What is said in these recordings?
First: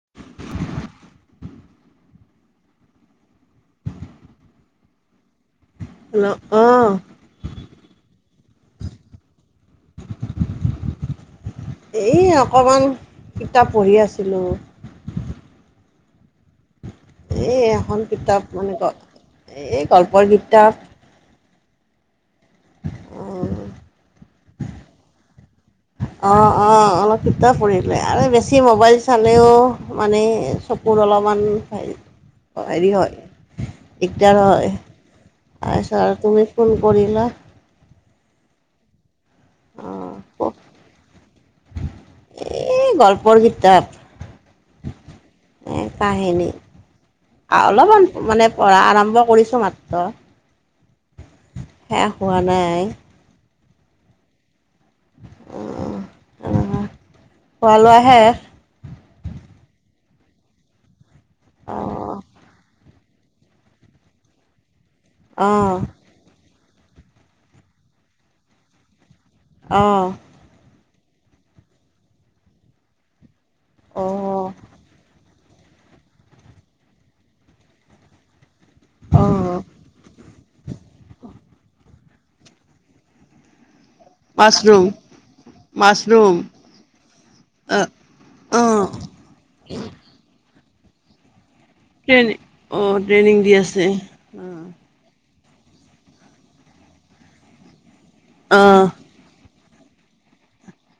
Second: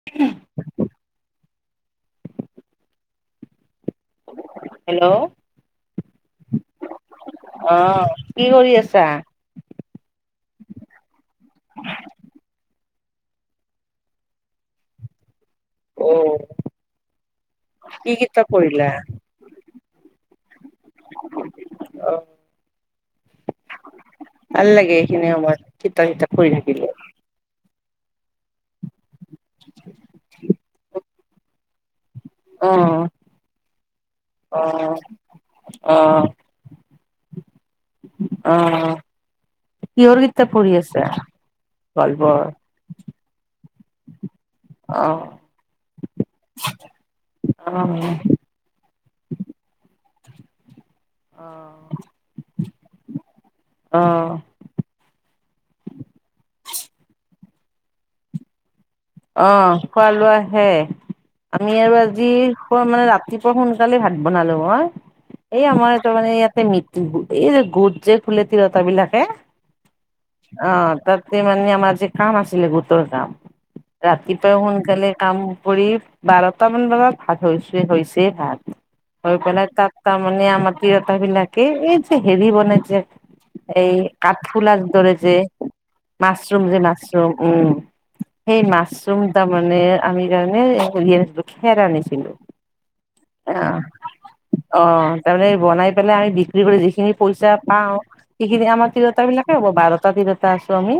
[inaudible] Hello. Hello, অ'। অ', কি কৰি আছা। এই অকণমান কিতাপ পঢ়ি আছিলোঁ। ঔ। এই এখন কিতাপ মানে গ, এই গল্পৰ কিতাপ। [inaudible] অ',। উম। ভাল লাগে এইখিনি সময়ত। কিতাপ কিতাপ পঢ়ি অ', থাকিলে অ', অলপ কিতাপ পঢ়িলে আৰু বেছি মোবাইল চালেও মানে চক কুৰ অলপমান হেই অ', হেৰি হয়, দিগদাৰ অ হয়। অ তাৰপিছত তুমি ফোন কৰিলা। অ', অঁ কিহৰ কিতাপ পঢ়ি আছা? গল্পৰ। এ, গল্পৰ কিতাপ। অ এ, কাহেনী আৰু অ অলপমান মানে পঢ়া আৰম্ভ কৰিছোঁ মাত্ৰ, শেষ হোৱা নাই। অ',। [unintelligible] খোৱা-লোৱা শেষ। অ', খোৱা-লোৱা শেষ। আমি আৰু অ', আজি খোৱা মানে ৰাত ৰাতিপুৱা সোনকালে ভাত বনালো মই, এই অ', আমাৰ টো মানে ইয়াতে মিত [unintelligible] এই যে গোট যে খোলে তিৰোতা বিলাকে। অ',। অ তাতে মানে আমাৰ যে কাম আছিলে গোটৰ কাম, অ', ৰাতিপুৱাই সোনকালে কাম কৰি বাৰটামান বজাত ভাত হৈছে, হৈছে ভাত হৈ অ'। পেলাই তাত তাৰমানে আমাৰ তিৰতা বিলাকে এই যে হেৰি বনাই যে এই কাঠফুলা মাছৰুম, ধৰে যে, মাছৰুম যে মাছৰুম উম অ', সেই অ', মাছৰুম তাৰ মানে আমি কাৰণে হেৰি [unintelligible] খেৰ আনিছিলো ট্ৰেইনি অ', ট্ৰেইনিং দি আহ, আছে অ তাৰমানে বনাই পেলাই আমি বিক্ৰী কৰি যিখিনি পইচা পাওঁ, অ', সেইখিনি আমাৰ অ', তিৰ বিলাকে হ'ব বাৰটা তিৰতা আছো আমি,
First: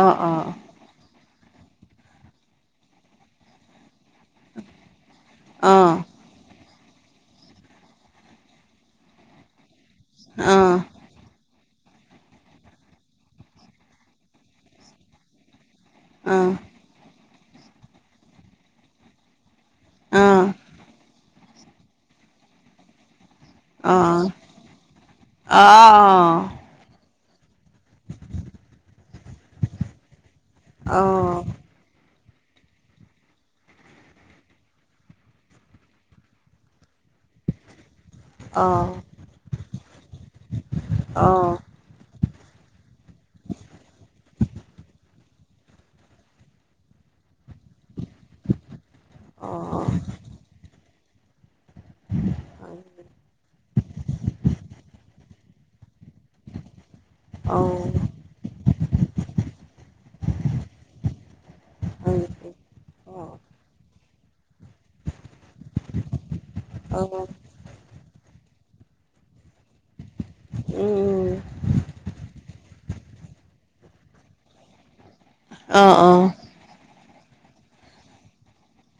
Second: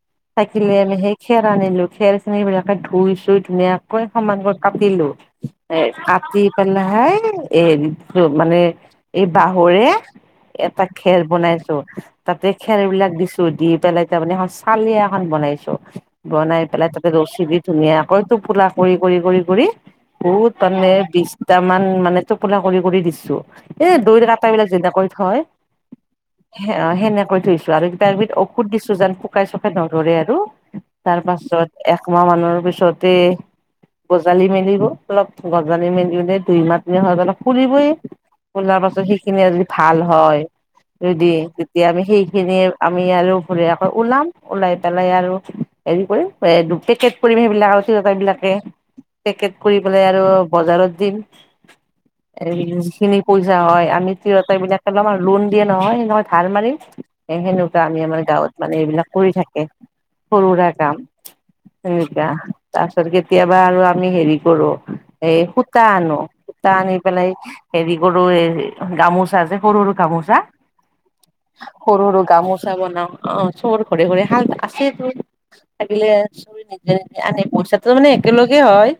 অ', অ', থাকিলে আমি সেই খেৰ আনিলো খেৰ খিনি এইবিলাকে ধুই-চুই ধুনীয়াকৈ সমানকৈ কাটিলো। এ অ', কাট টি পেলাই এ হেৰি মানে এই বাঁহৰে অ', অ', এটা ঘেৰ বনাইছোঁ। তাতে খেৰ বিলাক দিছো, দি পেলাই তাৰমানে এখন চালিয় এখন বনাইছো, অ', অ', বনাই পেলাই তাতে ৰছী দি ধুনীয়াকৈ টোপোলা কৰি-কৰি-কৰি-কৰি অ', অ', অ', অ', অ', বহুত মানে বি তা মান মানে টোপোলা কৰি কৰি দিছোঁ। অ', অ', অ', এই দৈ অ', কাটা বিলাক যেনেকৈ থয় সেন-সেনেকৈ থৈছো আৰু কিবা কিবি ঔষধ দিছো যেন পুকাই-চুকাই নধৰে আৰু। তাৰ পাছত একমাহ মানুহৰ পিছতে গজালি মেলিব, অলপ গজালি মেলিলে দুই-মাহ তিনি মাহ হৈ গলে ফুলিবই। ফুলাৰ পাছত সেইখিনি যদি ভাল হয় যদি উম, তেতিয়া আমি সেইখিনিয়ে আমি আৰু ভৰিয়াকৈ ওলাম, ওলাই পেলাই আৰু হেৰি কৰিম। দু পেকেট পৰিম সেইবিলাক আৰু তিৰোতা বিলাকে। অ', পেকেট কৰি অ', পেলাই আৰু বজাৰত দিম। এই যিখিনি পইচা হয়, আমি তিৰোতাবিলাকে লম আৰু লোন দিয়ে নহয়, সেনে ধাঢ় মাৰিম এ সেনেকুৱা আমি আমাৰ গাঁৱত মানে এইবিলাক কৰি থাকে, সৰু সৰুৰা কাম। সেনেকা, তাৰ পিছত কেতিয়াবা আৰু আমি হেৰি কৰো এই সূতা আনো টা আনি পেলাই হেৰি কৰো এ গামোচা যে সৰু সৰু গামোচা চা, সৰু সৰু গামোচা চা বনাও, অ চৰ ঘৰে ঘৰে শাল আছে ত। থাকিলে চবে নিজে নি আনে। পইচাটো মানে একেলগে হয়।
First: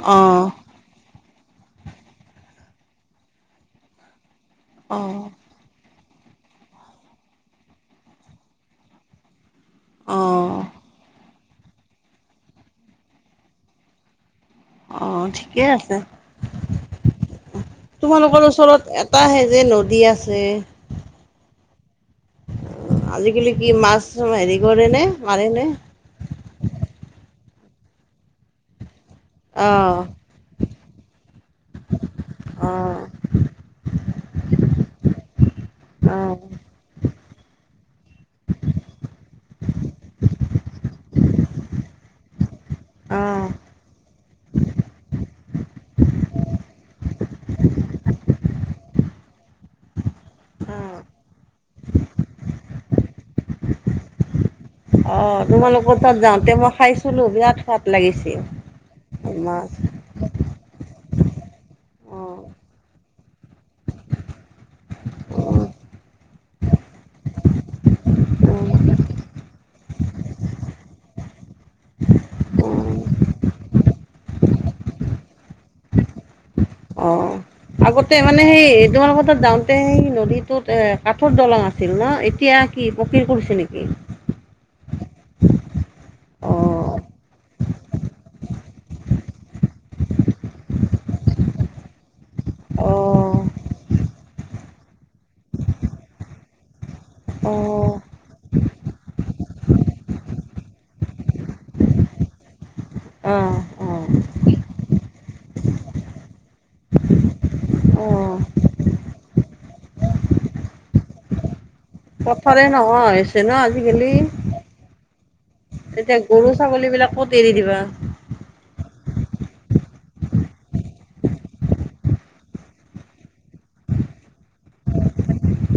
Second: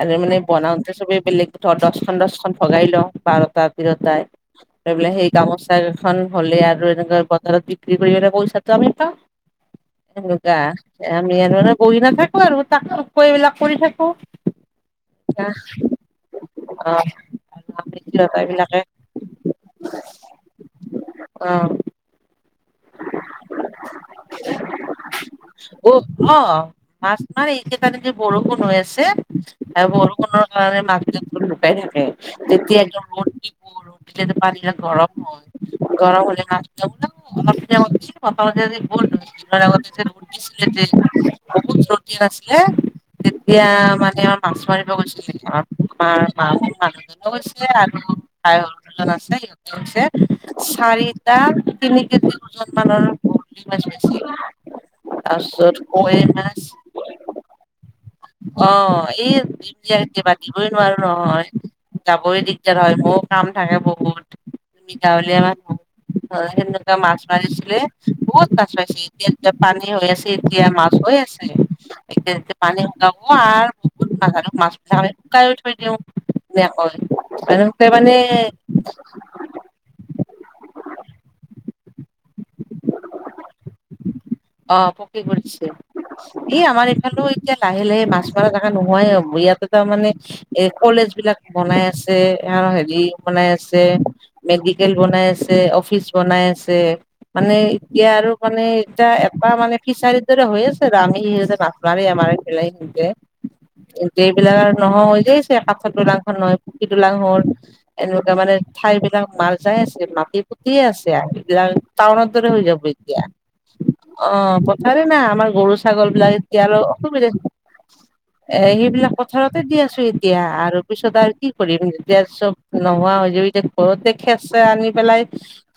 আৰু মানে বনাওঁতে চবেই বেলেগ ধ দচখন দহখন ভগাই লওঁ, বাৰটা তিৰোতাই অ', এইবিলে সেই অ', গামোচা এখন হ'লে আৰু এনেকা বজাৰত বক্ৰী কৰি আৰু পইচাটো আমি পাওঁ। হেনেকা। অ', আমি আৰু এনে বহি নাথাকো আৰু তাক টোক কৈ এইবিলাক কৰি থাকো। অ', দিয়া ঠিকে আছে অ মিতিৰতা তোমালোকৰ বিলাকে ওচৰত এটা সেই যে নদী আছে অ। আজিকালি কি মাছ হেৰি কৰে নে মাৰে নে? অ মাছ মাৰে এতিয়া তাতে বৰষুণ হৈ আছে, আহ বৰষুণৰ মাছবোৰ লুকাই থাকে। তেতিয়া আহ একদম [unintelligible] [unintelligible] গৰম হ'ল গৰম হ'লে [unintelligible] [unintelligible] [unintelligible] বহুত ৰ'দ দি আছিলে আহ আহ তেতিয়া মানে [unintelligible] মাছ মাৰিব গৈছিল [unintelligible] গৈছিলে আৰু আৰু দুজন আছিল ধৰছে আহ চাৰিটা তিনি কেজি ওজন মানৰ বৰালি মাছ পাইছে। অঁ তোমালোকৰ তাত যাওঁতে মই খাইছিলোঁ বিৰাট সোৱাদ লাগিছিল অ এই মাছ বিৰাট বিৰাট। দিবই নোৱাৰো নহয় অ যাবই দিগদাৰ হয় বৰ কাম থাকে বহুত। আমি গাঁৱলীয়া মানুহ। অ সেনেকুৱা মাছ মাৰিছিলে বহুত মাছ পাইছে এতিয়া পানী হৈ আছে এতিয়া মাছ হৈ আছে। সেয়ে এতিয়া এয়া পানী আৰু বহুত মা মাছ পাক আমি শুকাই থৈ দিওঁ এনেকৈ। অ আগতে মানে সেই তোমালোকৰ তাত যাওঁ। তে নদীটোত এ কাঠৰ দলং আছিল ন এতিয়া কি পকীৰ কৰিছে নেকি? অ পকী কৰিছে। অ এই আমাৰ এইফালে এতিয়া লাহে লাহে মাছ মৰা জেগা নোহাই হ'ব ইয়াতে তাৰ মানে এই কলেজ বিলাক বনাই আছে আৰু অ হেৰি বনাই আছে। মেডিকেল বনাই আছে অফিচ বনাই আছে। অ মানে এতিয়া আৰু মানে এতিয়া এটা মানে ফিচাৰীৰ দৰে হৈ আছে আৰু আমি এই যে মাছ মাৰিহে মাৰিম বিলাহীটো দে। অ তেন্তে এইবিলাক আৰু নহয় হৈ যায়ছে কাঠৰ দলংখন নহয় পকি দলং হ'ল। অ এনেকুৱা অ মানে ঠাই বিলাক মাল যাই আছে মাটি পুতিয়ে আছে আৰ এইবিলাক টাউনদৰে পথৰে হৈ যাব নোহোৱা এতিয়া, হৈছে ন আজিকালি অ পথাৰে নাই আমাৰ। গৰু-ছাগল বিলাক গৰু এতিয়া আৰু ছাগলী বিলাক ক'ত অসুবিধা হৈছে। এৰি দিবা এ সেইবিলাক পথাৰতে দি আছো এতিয়া আৰু পিছত আৰু কি কৰিম যেতিয়া চব নোহোৱা হৈ যাব এতিয়া ঘৰতে খেৰ-চেৰ আনি পেলাই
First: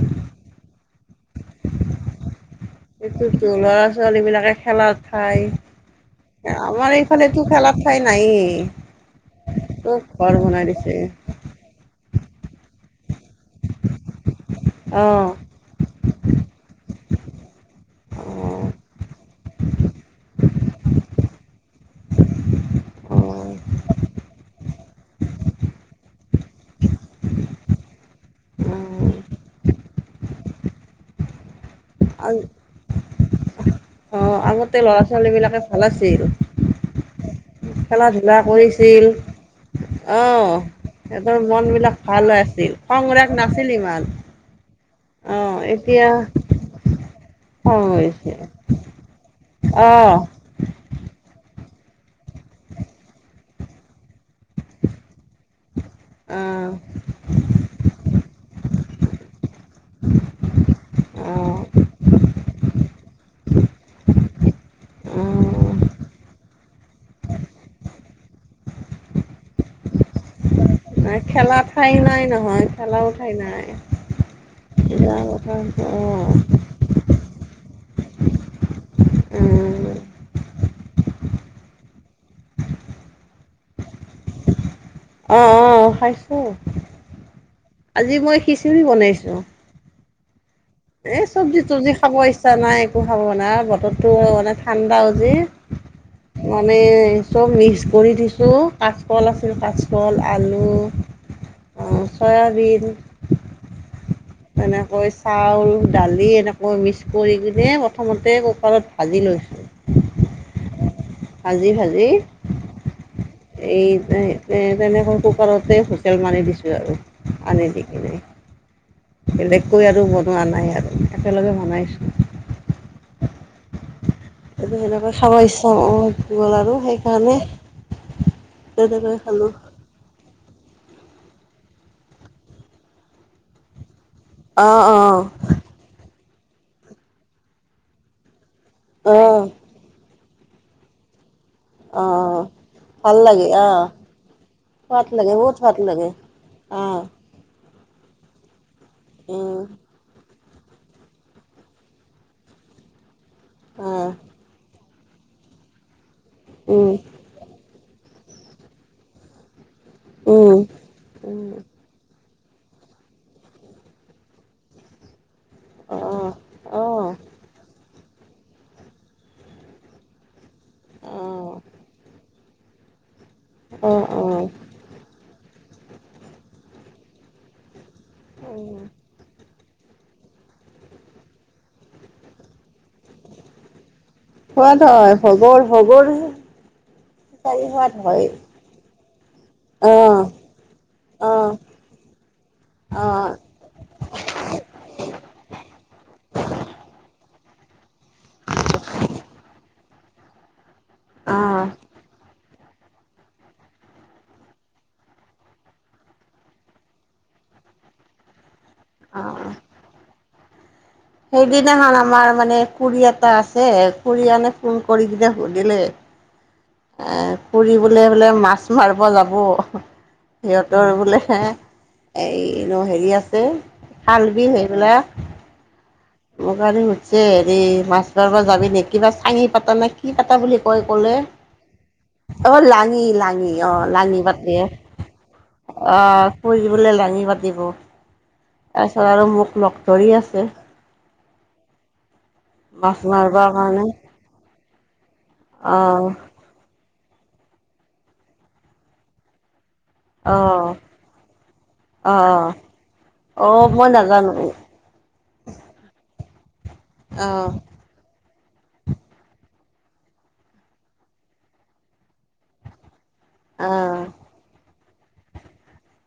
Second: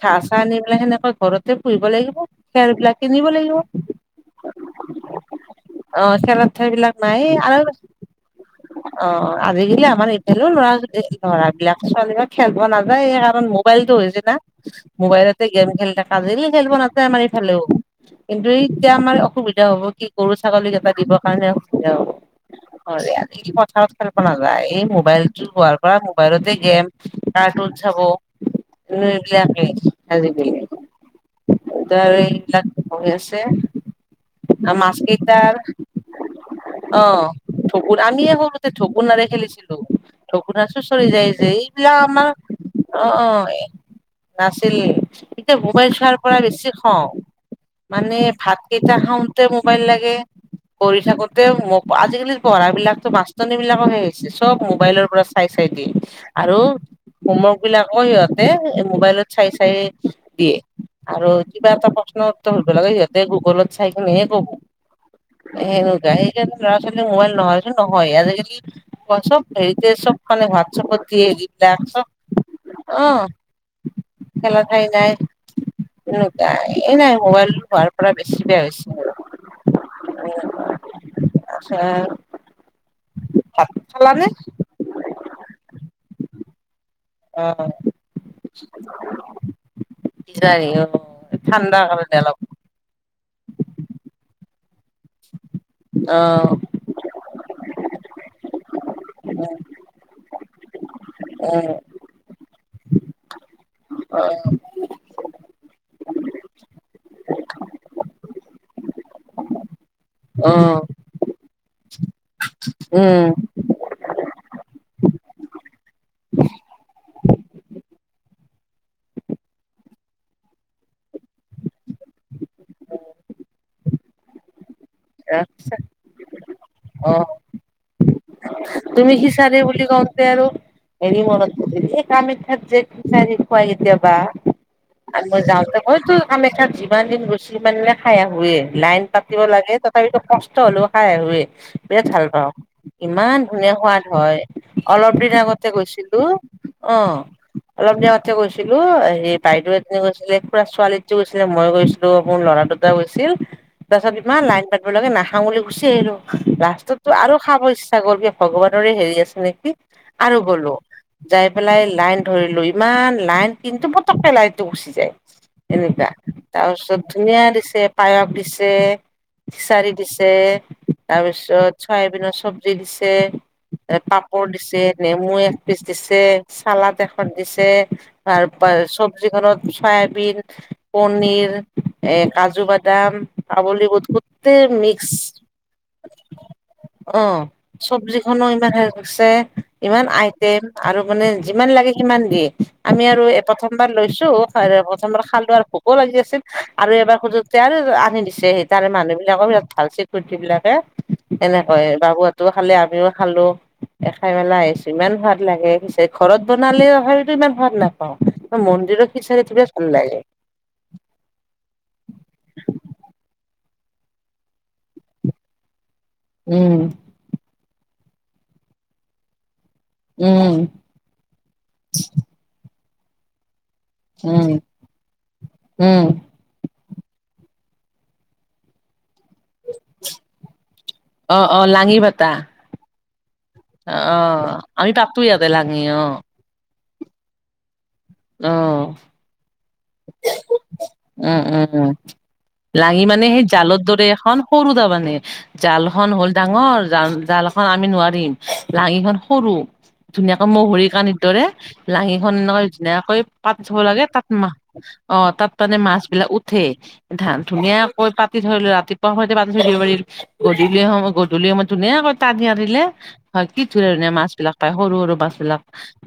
ঘাঁহ-চাহ আনি পেলাই সেনেকুৱা ঘৰতে পুহিব লাগিব খেৰ বিলাক কিনিব সেইটোৱেটো লাগিব ল'ৰা-ছোৱালী বিলাকে খেলাৰ অ খেৰৰ ঠাই। ঠাই বিলাক আমাৰ নাই এইফালেতো আৰু খেলাত ঠাই নাইয়ে। অ অ, আজিকালি আমাৰ এতিয়ালেও ল'ৰা যুটে লৰাবিলাক ছোৱালীবিলাক খেলব নাযায় সেইকাৰণ মোবাইলটো হৈছে না অ মোবাইলতে গেম খেলি থাকে। কাজিল খেলিব নাযায় আমাৰ এইফালেও। অ কিন্তু এতিয়া আমাৰ অসুবিধা হ'ব কি গৰু-ছাগলীকেইটা দিবৰ কাৰণে অসুবিধা হ'ব। হয় অ আজি পথাৰত খেলব নাযায় এই মোবাইলটো হোৱাৰ পৰা মোবাইলতে গেম ঢি ঢি ঢু ঢু, কাৰ্টুন চাব মানে এইবিলাকে আজিকালি। ধৰা অ এইবিলাক হৈ আছে অ আৰু আগতে মাছ ল'ৰা ছোৱালী কেইটাৰ বিলাকে ভাল আছিল অ, ঢকুৰ খেলা আমিয়ে ধূলা সৰুতে কৰিছিল ঢকুনাৰে খেলিছিলো। আহ ঢকুনা চুচৰি যায় সিহঁতৰ যে মন বিলাক এইবিলাক ভাল আমাৰ হৈ আছিল খং অ অ ৰাগ এ নাছিল ইমান নাছিলে এতিয়া কেচুৱাৰ পৰা বেছি খাওঁ খং মানে হৈছে ভাত কেইটা খাওঁতে মোবাইল লাগে। অ কৰি থাকোতে মোব আজিকালিৰ পঢ়া বিলাকতো মাষ্টৰনী বিলাকৰহে হৈছে চব মোবাইলৰ পৰা চাই। চাই চাই দিয়ে। আৰু হোমৱৰ্ক বিলাকো সিহঁতে মোবাইলত চাই চাই দিয়ে। আৰু অ কিবা এটা প্ৰশ্ন উত্তৰ শুধব লাগে সিহঁতে গুগলত চাই কিনেহে কব। এ অ অ এ গায়কে ল'ৰা-ছোৱালী মোবাইল নহয়ো নহয়েই আজিকালি কচম তেৰি কচম। মানে হোৱাটচএপত নাই দিয়ে খেলা হেগিতা ঠাই চব নাই নহয় অ। খেলাও ঠাই নাই খেলা ঠাই নাই বেয়া কথা অঁ এনেকুৱাই। এ নাই মোবাইলটো হোৱাৰ পৰা বেছি বেয়া হৈছে আৰু। উম অঁ অঁ আছে, ভাত খালা নে? অঁ অঁ খাইছোঁ। অঁ অঁ আজি মই খিচিৰি বনাইছোঁ পিছে আহিলো। এই চব্জি তব্জি খাব ইচ্ছা নাই একো খাব না, বতৰটো মানে ঠাণ্ডাওজে। অঁ'। মানে চব মিক্স কৰি দিছোঁ, কাচকল আছিল কাচকল, আলু। অঁ'। উম' চয়াবিন। অঁ'। এনেকৈ চাউল দালি এনেকৈ মিক্স কৰি কিনে প্ৰথমতে কুকাৰত ভাজি লৈছো। অঁ'। ভাজি ভাজি- উম'। এই তে তেনেকৈ কুকাৰতে হুইচেল মাৰি দিছোঁ আৰু পানি দি কিনে। বেলেগকৈ আৰু বনোৱা নাই আৰু একেলগে বনাইছো। আজি সেনেকৈ খাব ইচ্ছা গ'ল আৰু, অ সেইকাৰণে- তুমি তেনেকৈ কি খালোঁ চাবি বুলি কওঁ- দে আৰু এনেই মনত পৰিল, এই কাম এটাত জেদ বিচাৰি খোৱাই কেতিয়াবা। অঁ অঁ আকৌ যাওঁতে কৈছো, কাম এটা যিমান দিন গৈছো সিমান দিনে খাই আহোঁয়ে। লাইন পাতিব অঁ লাগে, তথাপিতো কষ্ট হলেও খাই আহোয়ে বিৰাট অঁ ভালপাওঁ। ভাল ইমান লাগে ধুনীয়া অঁ সোৱাদ হয়, সোৱাদ অলপ লাগে দিন বহুত আগতে সোৱাদ লাগে গৈছিলো অঁ অঁহ। অলপ দিনতে গৈছিলো সেই উম বাইদেউ এজনী গৈছিলে, পুৰা ছোৱালী- টো গৈছিলে মই গৈছিলো মোৰ ল'ৰা দুটা গৈছিল, অঁ তাৰপিছত ইমান লাইন পাত- ফতকে নাখাওঁ বুলি গুচি আহিলো, উম লাষ্টতো আৰু খাবছ- তাই গ'ল গে ভগৱানৰে হেৰি আছে নেকি? আৰু উম গ'লো, যাই উম পেলাই লাইন- ধৰিলো, ইমান লাইন কিন্তু পতককে লাইনটো গুচি যায় এনেকুৱা। অঁ তাপিছত অঁ ধুনীয়া দিছে পায়খ দিছে ফিচাৰি দিছে। অঁ তাৰপিছত চয়াবিনৰ চব্জি দিছে, তাত অঁ অঁ পাপৰ দিছে। নেমু এক পিচ দিছে চালাদ এখন দিছে তাৰ পৰা চব- জীখনত চায়াবিন- পনিৰ এঁ কাজু বাদাম, কাবলী বুট- গোটেই সোৱাদ হয়, মিক্স সবৰ সবৰ হেৰি সোৱাদ হয়। সমই ইমান হৈ গৈছে। ইমান অ', আইটেম আৰু মানে অ', যিমান লাগে সিমান দিয়ে, আমি আৰু অ', এ প্ৰথমবাৰ লৈছোঁ- আৰে প্ৰথম বাৰৰ খালো আৰু ভোকো লাগি আছিল, আৰু এবাৰ খোজো- শ্বেয়াৰো আনি দিছে সেই তাৰে মানুহ বিলাকৰ বিৰাট ভাল স্বীকৰটি বিলাকে, অ', এনেকৈ বাবু হঁত- খালে, আমিও খালো। এ খাই মেলা আহিছো ইমান সোৱাদ লাগে পিছে ঘৰত বনালেও তথাপিতো ইমান সোৱাদ না- পাওঁ, অ' মন্দিৰৰ অ'। ফিচাৰিটোৰে ভাল লাগে। সেইদিনাখন আমাৰ মানে খুৰী এটা আছে খুৰী মানে ফোন কৰি কিনে সুধিলে, - উম'। এঁ খুৰি বোলে বোলে মাছ মাৰিব যাব। উম, সিহঁতৰ বোলে এই নো হেৰি আছে- উম, খালবি সেইবিলাক। উম'। মোৰ আৰু হুডছে হেৰি মাছ ধৰবা যাবি নি কিবা চাঙিত পাতা না কি পাতা বুলি কয় কলে, অ', অ', লাঙি পাতা অ লাঙি লাঙি অ লাঙি অ', পাতি আমি তাতো ইয়াতে লাঙি অ। কোচবোলে লাঙি পাতিব, অ', তাৰপিছত আৰু মোক লগ ধৰি আছে। উম উম মাছ লাঙি মানে মাৰিব সেই জালৰ কাৰণে দৰে এখন সৰু দা মানে জালখন অ', হ'ল ডাঙৰ জাল জালখন আমি নোৱাৰিম লাঙিখন সৰু। ধুনীয়াকৈ মৌ অ', ভৰিকান ইদৰে লাঙিখন অ', এনেকৈ ধুনীয়াকৈ পাত অ', থ'ব মই লাগে নাজানো তাত মাহ অ তাত মানে মাছ বিলাক উঠে ধান অ', ধুনীয়াকৈ পাত কি ধৰিলো ৰাতিপুৱা সৈতে পাতি থৈদিব পাৰি, গধূলি সময় গধূলি সময়ত ধুনীয়াকৈ টানি আনিলে হয় কি ধুনীয়া অ', ধুনীয়া মাছ বিলাক পায় সৰু সৰু মাছ বিলাক।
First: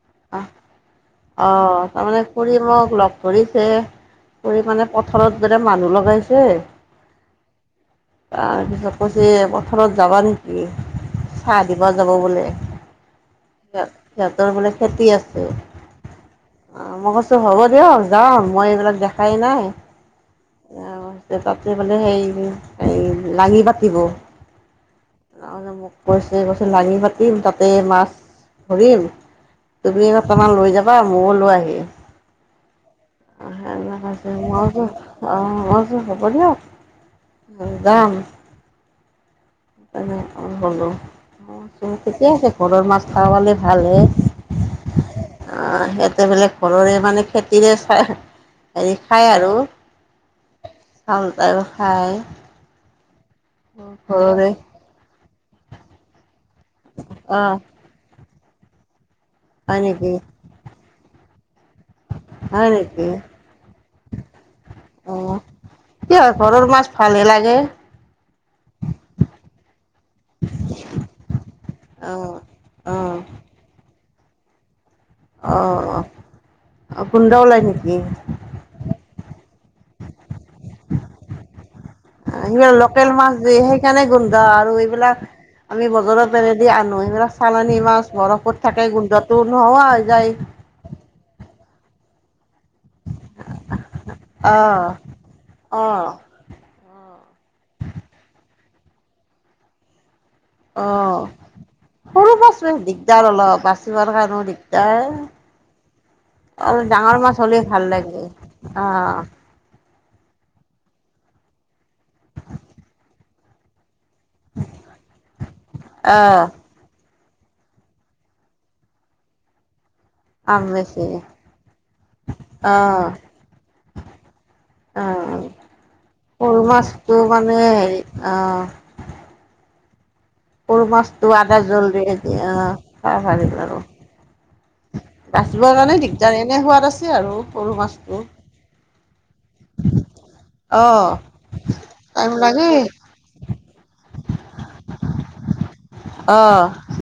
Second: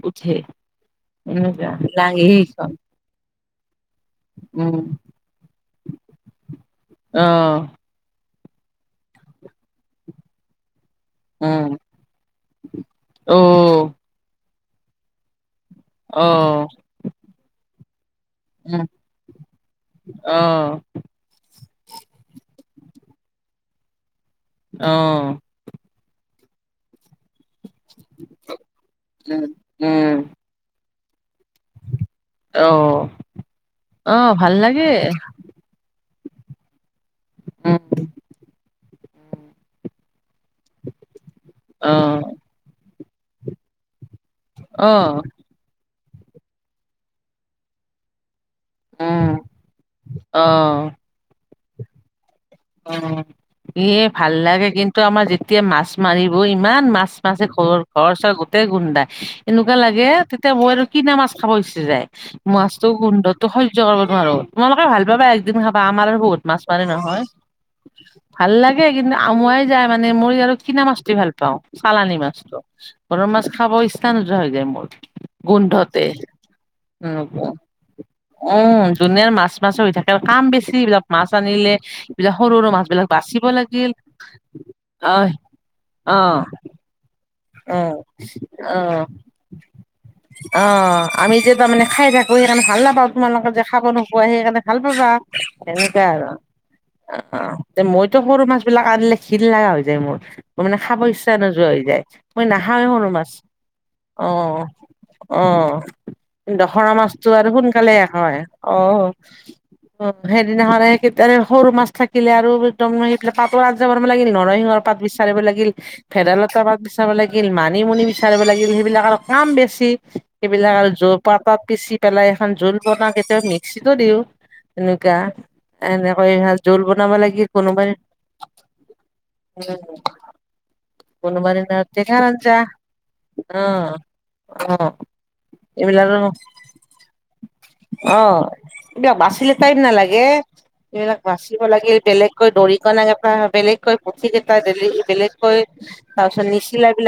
উঠে। আহ অ এনেকুৱা তাৰমানে লাঙি ফুৰি সেইখন মোক লগ ধৰিছে কৰি উম, মানে পথাৰত যেনে মানুহ লগাইছে অ তাৰপিছত কৈছে পথাৰত যাবা নি? কি চাহ উম। দিব যাব বোলে। তাত অ', সিহঁতৰ বোলে খেতি আছে। অঁহ। অ মই কৈছোঁ হ'ব দিয়ক যাওঁ মই এইবিলাক দেখাই নাই, অ', আঁ এ তাতে মানে সেই এই লাঙি পাতিব। অহ তাৰমানে মোক কৈছে কৈছে লাঙি পাতিম তাতে মাছ ধৰিম উম, তুমিও উম, অকমান লৈ যাবা মোল টো আহি অ', আহে নাহে অ', ভাল মই লাগে বোলো [unintelligible] উম হ'ব দিয়ক উম, যাম। [unintelligible] অহ হব, অহ অ', কেতিয়াকে পদৰ মাছ খাব পালে ভাল হে। অ অ সিহঁতে বোলে ঘৰৰে মানে খেতিৰে খাই। হেৰি খায় আৰু হাল বাইয়ো খায়। অ ইয়ে ভাল ঘৰৰে লাগে কিন্তু আমাৰ যেতিয়া মাছ মাৰি ব ইমান মাছ মাছে অঁ ঘৰ ঘৰচৰ গোটেই গোন্ধা, এনেকুৱা হয় লাগে নেকি তে মোৰ আৰু কিনা মাছ খাব ইচ্ছা যায় হয় মাছতো নেকি গোন্ধতো হয্য কৰিব নোৱাৰো, তোমালোকে ভাল পাবা অঁ একদিন খাবা আমাৰ কিয় বহুত মাছ ঘৰৰ মাৰে নহয়। ভালহে লাগে ভাল লাগে কিন্তু আমুৱাই যায় মানে মই আৰু কিনা মাছটোৱে ভাল পাওঁ। চালানি অঁ মাছটো অঁ ঘৰৰ মাছ খাব ইচ্ছা নোযোৱা হৈ যায় মোৰ। অ', গোন্ধতে অ', উ গোন্ধ ওলাই নেকি? উম যোনে মাছ মাছ হৈ থাকে কাম বেছি এইবিলাক মাছ আনিলে এইবিলাক অ সৰু সৰু সিলাক বিলাক লকেল মাছ বাচিব যে লাগিল সেইকাৰণে গোন্ধ আৰু এইবিলাক অহ আমি অহ বজাৰত এনেদি আনো এইবিলাক চালানী উম মাছ বৰফত থাকে অহ। গোন্ধটো নোহোৱা হৈ যায়। অ আমি যে তামানে খাই থাকোঁ হেকানে ভাল না পাও তোমালোকে যে খাব নোপোৱা সেইকাৰণে ভাল অ', পাবা তেনেকা অ', আৰু আ তে মইতো সৰু মাছ বিলাক আনিলে ঘিন লাগা হৈ যায় মোৰ। মোৰ মানে খাব অ', ইচ্ছা নোযোৱা হৈ যায়। সৰু মই মাছ নাখাওঁৱেই সৰু দিগদাৰ মাছ অলপ বাচিবৰ অ কাৰণেও দিগদাৰ অ আৰু দখৰা ডাঙৰ মাছটো মাছ আৰু হ'লে ভাল সোনকালে লাগে। হয় অহ অ', অ সেইদিনাখন কেতিয়াৰে সৰু মাছ থাকিলে আৰু একদম সেইফালে পাপৰ আঞ্জা বনাব লাগে নেকি নৰসিংহৰ পাত বিচাৰিব লাগিল অ', ভেদাইলতা পাত বিচাৰিব লাগিল মানিমুনি বিচাৰিব লাগিল সেইবিলাক আৰু কাম বেছি। আম সেইবিলাক আৰু বেছি য পাপা পিচি পেলাই এখন জোল বনা অ', কেতিয়াবা মিক্সিতো দিওঁ। এনেকুৱা অ', এনেকৈ সৰু জোল বনাব মাছটো লাগে মানে কোনোবাই। হেৰি অ', উম সৰু মাছটো আদা জোল দি খাইছে আঞ্জা অ খাই ভাল লাগে আৰু অ', অ', বাছিবৰ কাৰণে এইবিলাক আৰু দিগদাৰ এনে সোৱাদ আছে আৰু সৰু মাছটো। এতিয়া বাচিলে টাইম নালাগে অ এইবিলাক বাচিব লাগিল টাইম বেলেগকৈ লাগে দৰিকণা কেইটা বেলেগ। কৈ পুথি কেইটা দি বেলেগকৈ তাৰ পিছত অ নিচিলা বিলাক